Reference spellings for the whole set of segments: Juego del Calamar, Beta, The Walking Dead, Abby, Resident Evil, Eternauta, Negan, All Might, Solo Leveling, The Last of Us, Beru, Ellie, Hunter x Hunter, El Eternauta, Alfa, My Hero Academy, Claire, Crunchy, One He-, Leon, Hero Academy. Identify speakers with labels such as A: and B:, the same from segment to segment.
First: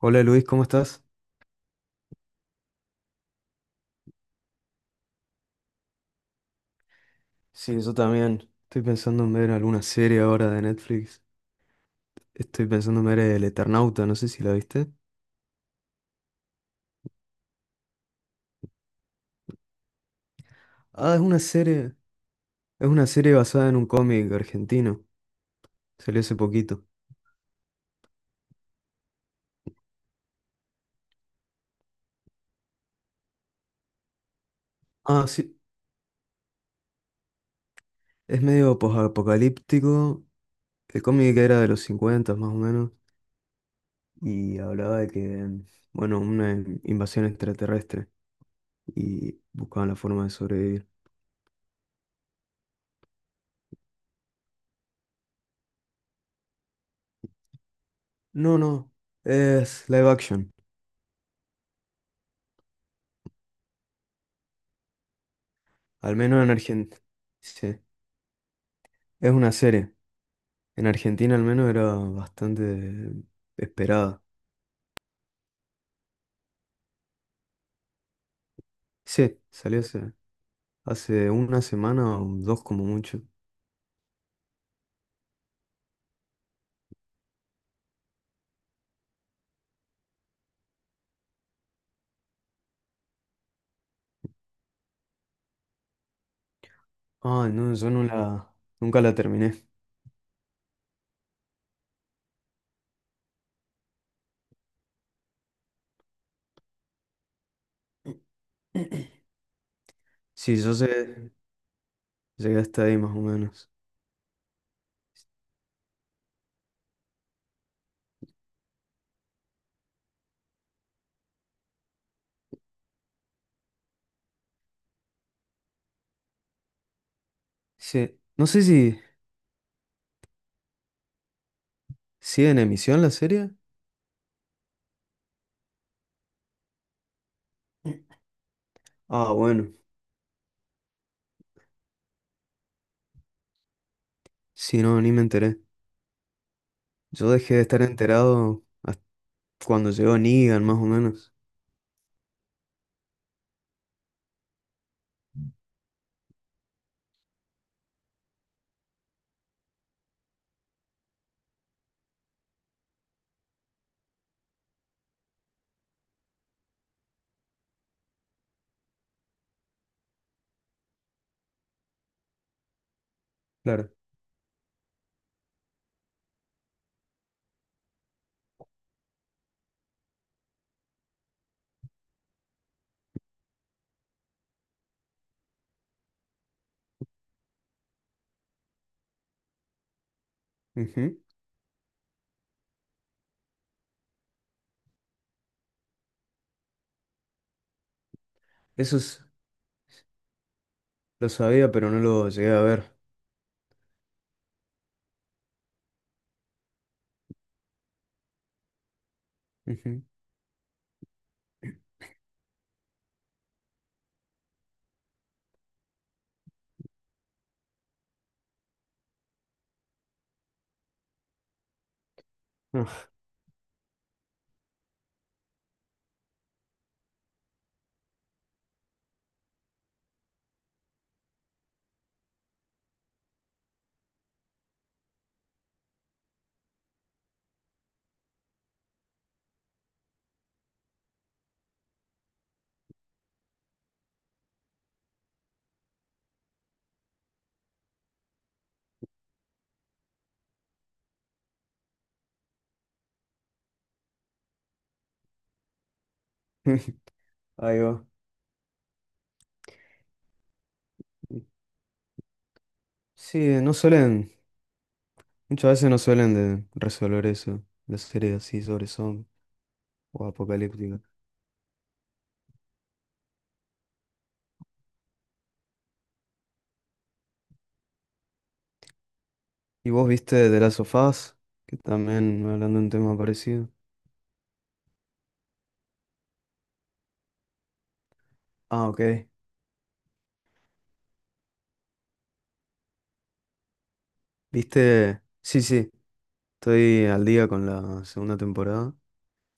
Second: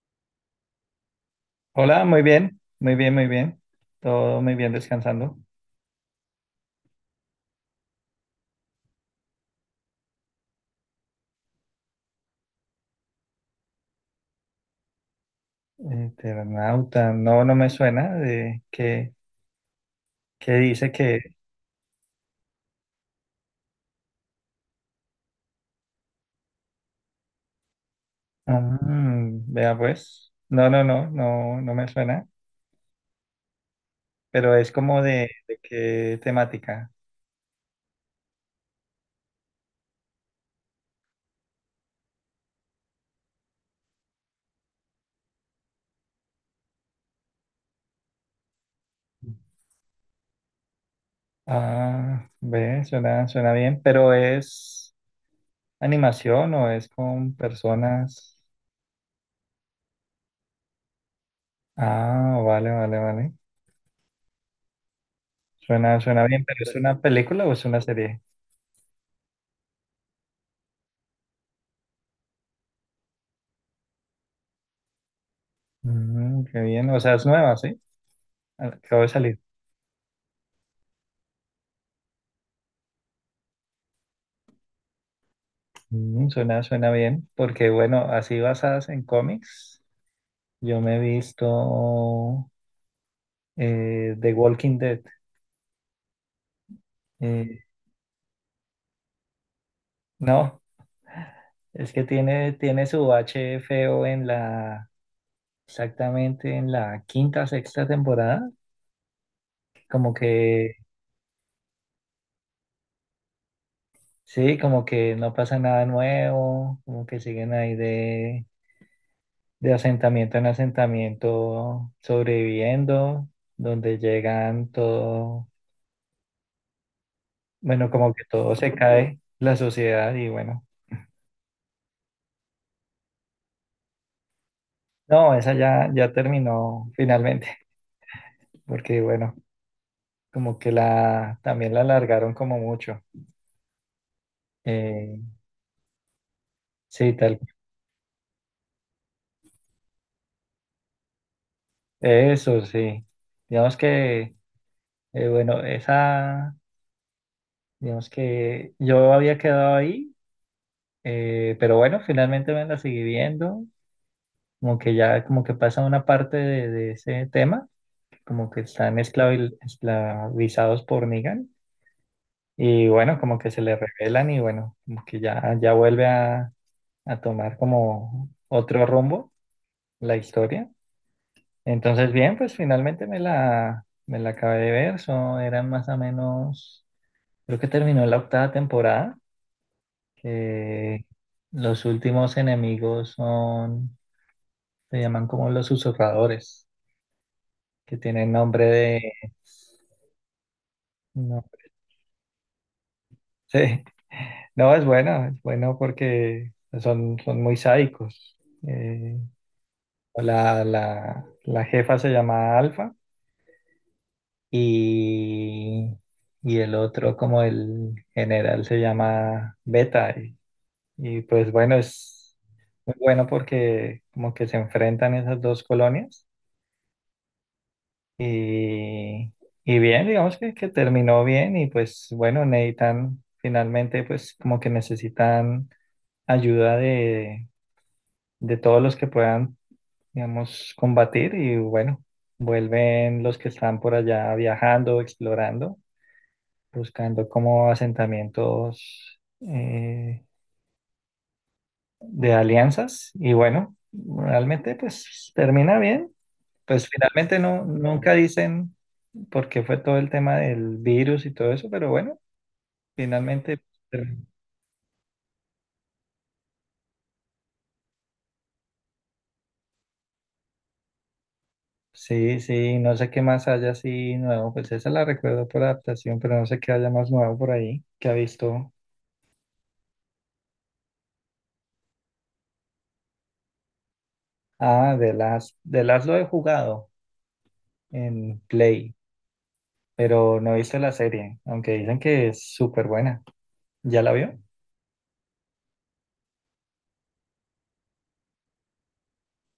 A: Hola Luis, ¿cómo estás?
B: Hola, muy bien, muy bien, muy bien. Todo muy bien descansando.
A: Sí, yo también. Estoy pensando en ver alguna serie ahora de Netflix. Estoy pensando en ver El Eternauta, no sé si la viste.
B: Eternauta, no, no me suena de que, dice
A: Ah,
B: que...
A: es una serie basada en un cómic argentino. Salió hace poquito.
B: Vea pues. No, no, no, no, no me suena. Pero es como
A: Ah,
B: de,
A: sí,
B: de qué temática.
A: es medio posapocalíptico. El cómic era de los 50 más o menos y hablaba de que, bueno, una invasión extraterrestre y buscaban la forma de sobrevivir.
B: Ah, ve, suena, suena bien. Pero es animación o es con personas.
A: No, no, es live action,
B: Ah, vale, vale, vale. Suena,
A: al
B: suena
A: menos
B: bien,
A: en
B: pero ¿es
A: Argentina.
B: una película o es
A: Sí,
B: una serie?
A: es una serie. En Argentina al menos era bastante esperada.
B: Qué bien, o sea, es nueva, ¿sí? Acabo de salir.
A: Sí, salió hace una semana o dos como mucho.
B: Suena, suena bien, porque bueno, así basadas en cómics, yo me he visto The Walking Dead.
A: Ah,
B: Eh,
A: no, yo no la, nunca la terminé.
B: no, es que tiene su bache feo exactamente en la quinta, sexta temporada, como
A: Sí, yo
B: que,
A: sé, llegué hasta ahí más o menos.
B: sí, como que no pasa nada nuevo, como que siguen ahí de asentamiento en asentamiento sobreviviendo, donde llegan todo. Bueno, como
A: Sí,
B: que
A: no
B: todo
A: sé
B: se
A: si
B: cae, la sociedad, y bueno,
A: sigue en emisión la serie.
B: no, esa ya terminó finalmente, porque
A: Ah,
B: bueno,
A: bueno,
B: como que también la alargaron como mucho.
A: sí, no, ni
B: Eh,
A: me enteré.
B: sí,
A: Yo
B: tal,
A: dejé de estar enterado hasta cuando llegó Negan, más o menos.
B: eso sí. Digamos que, bueno, esa, digamos que yo había quedado ahí, pero bueno, finalmente me la seguí viendo, como que ya, como que pasa una parte de, ese tema, como que están esclavizados por Negan. Y bueno, como que se le
A: Claro.
B: revelan y bueno, como que ya vuelve a tomar como otro rumbo la historia. Entonces, bien, pues finalmente me la acabé de ver. Son, eran más o menos, creo que terminó la octava temporada, que
A: Ujú.
B: los últimos enemigos son, se llaman como los susurradores, que tienen nombre
A: Eso
B: de...
A: es- lo
B: No,
A: sabía, pero no lo llegué a ver.
B: sí. No, es bueno porque son muy sádicos. Eh,
A: Ujú.
B: la jefa se llama Alfa, y, y el otro como el general se llama Beta. Y pues bueno, es muy
A: Ah,
B: bueno porque como que se enfrentan esas dos colonias, y, y bien, digamos que, terminó bien y pues bueno, necesitan finalmente pues como que necesitan ayuda de todos los que puedan, digamos, combatir y bueno, vuelven los que están por allá viajando, explorando, buscando como asentamientos, de alianzas y bueno, realmente pues termina bien. Pues finalmente no,
A: ahí va.
B: nunca dicen por qué fue todo el tema del virus y todo eso, pero bueno,
A: Sí,
B: finalmente ter-
A: muchas veces no suelen de resolver eso, las series así sobre zombies o apocalípticas.
B: sí, sí, no sé qué más haya así nuevo, pues esa la recuerdo por adaptación, pero no sé qué haya más nuevo por ahí que ha visto.
A: ¿Y vos viste The Last of Us? Que también hablando de un tema parecido.
B: Ah, de las lo he jugado en
A: Ah,
B: Play,
A: ok.
B: pero no he visto la serie, aunque dicen que es súper buena. ¿Ya la vio?
A: ¿Viste? Sí, sí, estoy al día con la segunda temporada.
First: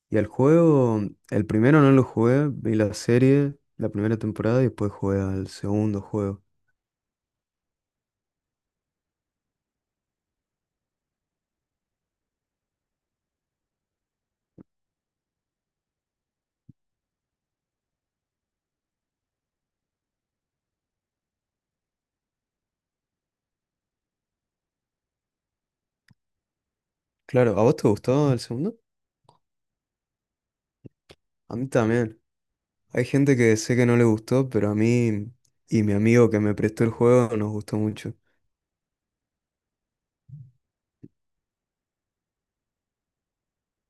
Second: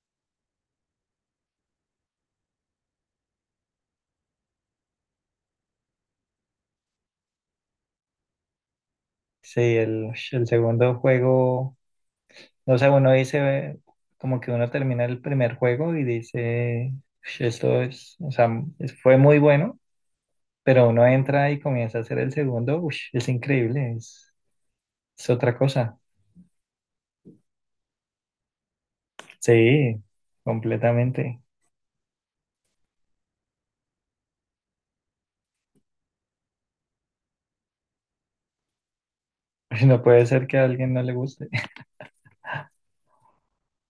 A: Y el juego, el primero no lo jugué, vi la serie, la primera temporada y después jugué al segundo juego.
B: Sí, el segundo juego, o sea, uno dice, como que uno termina el primer juego y dice: "Ush, esto es, o sea, fue muy bueno, pero uno entra y comienza a hacer el segundo, ush, es increíble, es otra cosa".
A: Claro, ¿a vos te gustó el segundo?
B: Sí, completamente.
A: A mí también. Hay gente que sé que no le gustó, pero a mí y mi amigo que me prestó el juego nos gustó mucho.
B: No puede ser que a alguien no le guste.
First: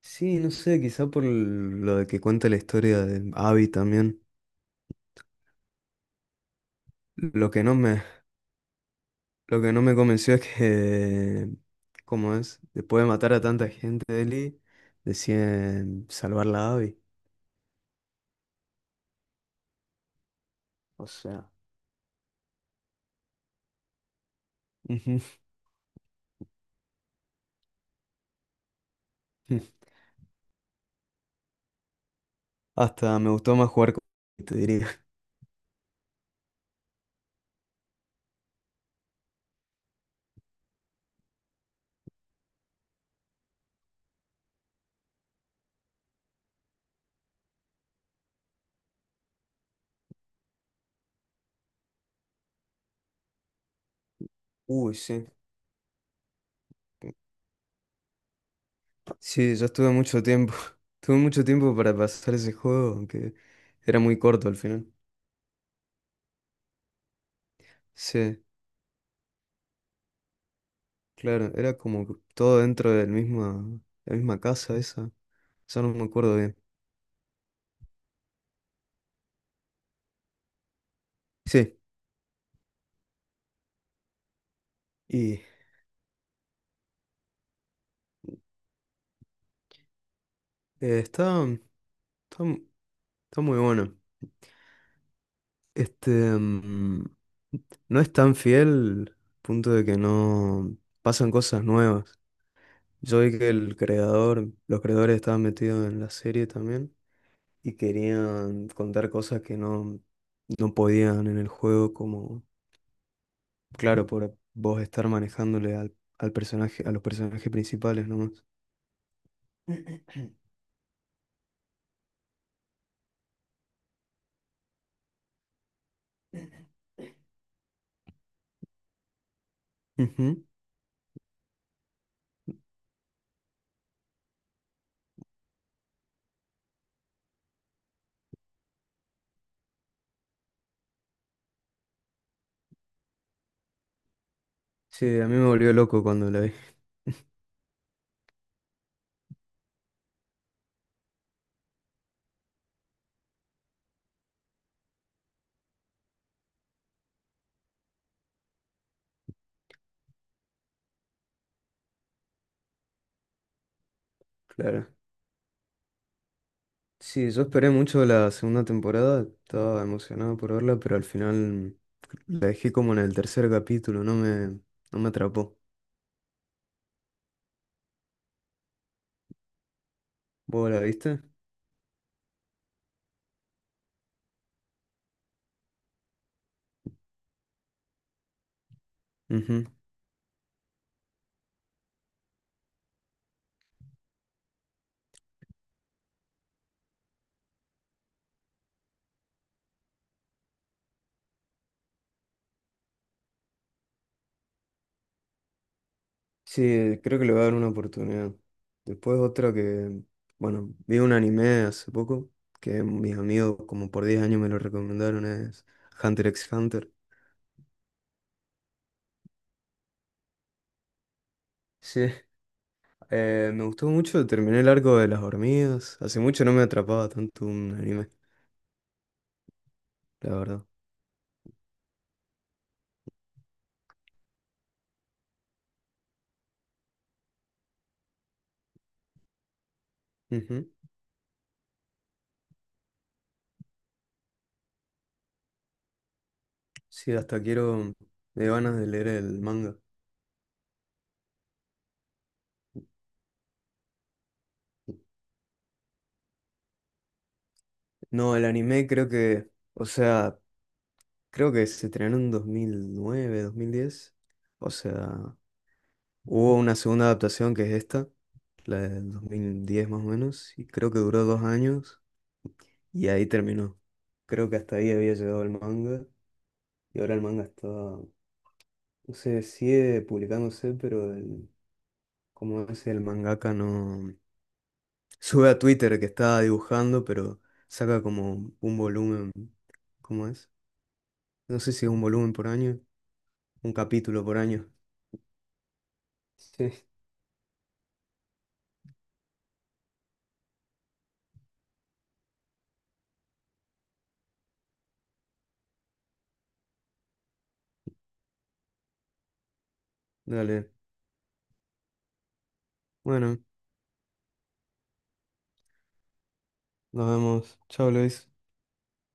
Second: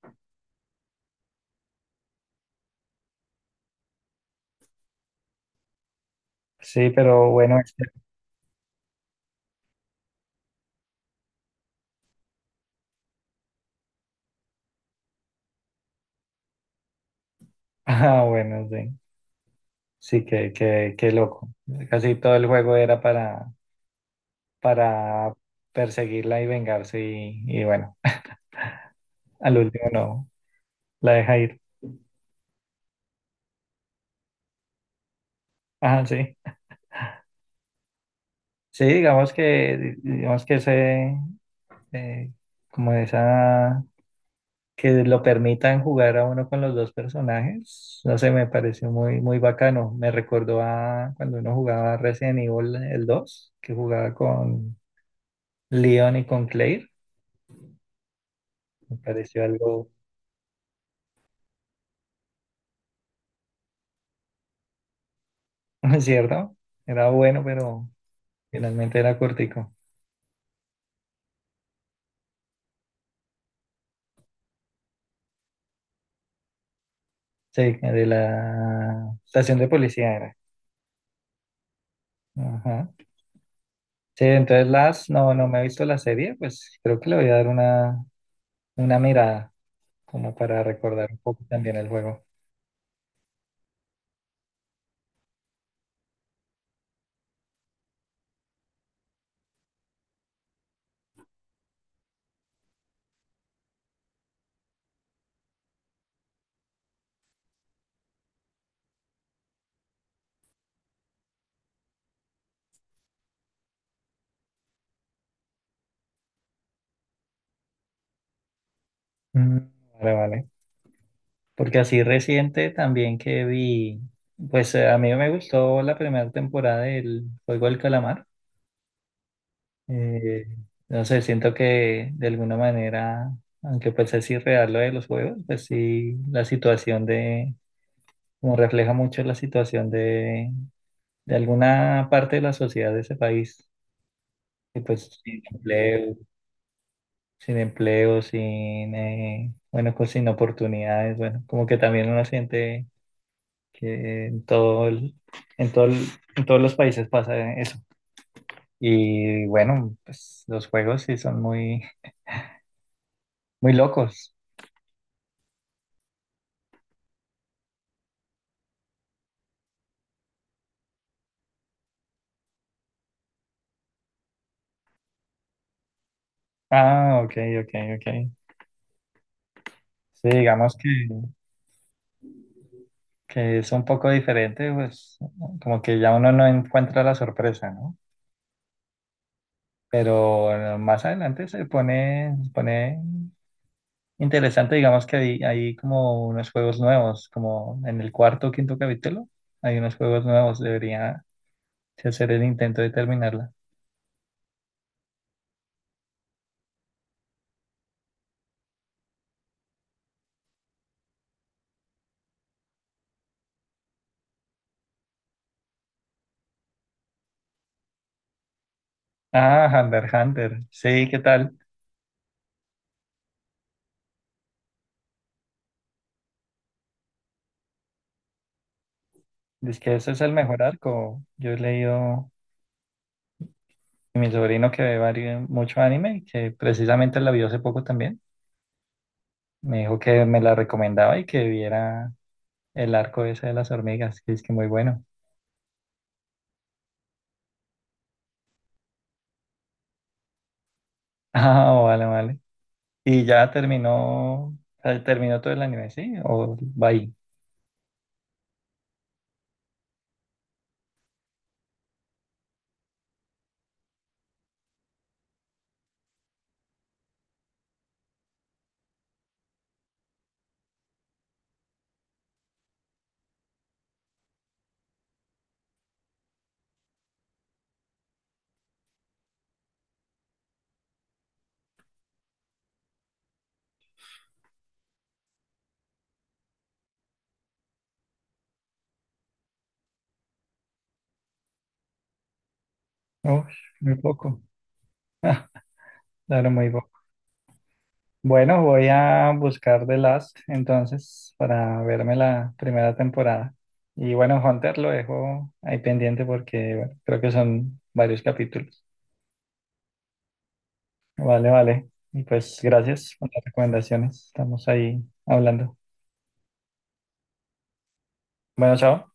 A: Sí, no sé, quizá por lo de que cuenta la historia de Abby también.
B: Sí, pero
A: Lo
B: bueno.
A: que no me, lo que no me convenció es que, ¿cómo es? Después de matar a tanta gente, Ellie, deciden salvarla a Abby.
B: Ah, bueno, sí. Sí, qué, qué,
A: O
B: qué loco.
A: sea,
B: Casi todo el juego era para,
A: ujú.
B: para perseguirla y vengarse, y bueno, al último no, la deja ir.
A: Hasta me gustó más jugar con te diría.
B: Ah, sí. Sí, digamos que, ese, eh, como esa, que lo permitan jugar a uno con los dos personajes, no sé, me pareció muy, muy bacano. Me recordó a cuando uno jugaba Resident Evil el dos, que jugaba con
A: Uy, sí.
B: Leon y con Claire. Me pareció
A: Sí, yo
B: algo
A: estuve mucho tiempo. Tuve mucho tiempo para pasar ese juego, aunque era muy corto al final.
B: ¿Es cierto? Era bueno, pero
A: Sí,
B: finalmente era cortico.
A: claro, era como que todo dentro la misma casa esa. Ya no me acuerdo bien.
B: Sí, de la estación de policía era.
A: Sí,
B: Ajá. Sí, entonces no,
A: y
B: no me he visto la serie, pues creo que le voy a dar una mirada, como para
A: eh,
B: recordar un
A: está,
B: poco también el juego.
A: está, mu- está muy bueno. Este, no es tan fiel, punto de que no pasan cosas nuevas. Yo vi que el creador, los creadores estaban metidos en la serie también y querían contar cosas que no, no podían en el juego, como claro, por vos estar manejándole al personaje, a los personajes principales nomás.
B: Mm, vale, vale. Porque así reciente también que vi, pues a mí me gustó la primera temporada del Juego del Calamar.
A: Ujú.
B: Eh, no sé, siento que de alguna manera, aunque pues es irreal lo de los juegos, pues sí, como refleja mucho la situación de, alguna parte de la sociedad de ese país, que pues
A: Sí, a mí
B: sin
A: me volvió loco
B: empleo,
A: cuando la vi,
B: sin empleo, sin, bueno, pues sin oportunidades, bueno, como que también uno siente que en todo el- en todos los países pasa eso. Y bueno, pues los juegos sí son muy, muy locos.
A: claro. Sí, yo esperé mucho la segunda temporada, estaba emocionado por verla, pero al final la dejé como en el tercer capítulo, no me atrapó.
B: Ah, ok, ok, ok. Sí,
A: ¿Vos
B: digamos
A: la
B: que,
A: viste?
B: que es un poco diferente, pues como que ya uno no encuentra la sorpresa, ¿no?
A: Ujú.
B: Pero más adelante se pone interesante, digamos que hay como unos juegos nuevos, como en el cuarto o quinto capítulo, hay unos juegos nuevos, debería si hacer el intento de terminarla.
A: Sí, creo que le voy a dar una oportunidad. Después otra que, bueno, vi un anime hace poco que mis amigos como por 10 años me lo recomendaron, es Hunter x Hunter.
B: Ah, Hunter, x Hunter, sí, ¿qué tal?
A: Sí, me gustó mucho, terminé el arco de las hormigas. Hace mucho no me atrapaba tanto un anime,
B: Dice que ese es
A: la
B: el mejor
A: verdad.
B: arco. Yo he leído. Y mi sobrino que ve mucho anime, y que precisamente la vio hace poco también, me dijo que me la
A: Ujú.
B: recomendaba y que viera el arco ese de las hormigas, que es que muy bueno.
A: Sí, me dio ganas de leer el manga.
B: Ah, vale, vale. Y ya terminó, o sea, terminó todo el anime, ¿sí? ¿O va ahí?
A: No, el anime creo que, o sea, creo que se estrenó en dos mil nueve 2010. O sea... Hubo una segunda adaptación que es esta, la del 2010 más o menos, y creo que duró 2 años y ahí terminó. Creo que hasta ahí había llegado el manga y ahora el manga está, no sé, sigue publicándose, pero el, como es el mangaka no sube a Twitter que está dibujando, pero saca como un volumen, ¿cómo es? No sé si es un volumen por año,
B: Uf,
A: un
B: muy
A: capítulo por
B: poco,
A: año.
B: claro, muy
A: Sí,
B: poco. Bueno, voy a buscar The Last entonces para verme la primera temporada. Y bueno, Hunter lo dejo ahí pendiente porque bueno, creo que son varios capítulos.
A: dale.
B: Vale, vale. Y pues gracias por
A: Bueno,
B: las recomendaciones. Estamos ahí hablando.
A: nos vemos. Chao, Luis.
B: Bueno, chao.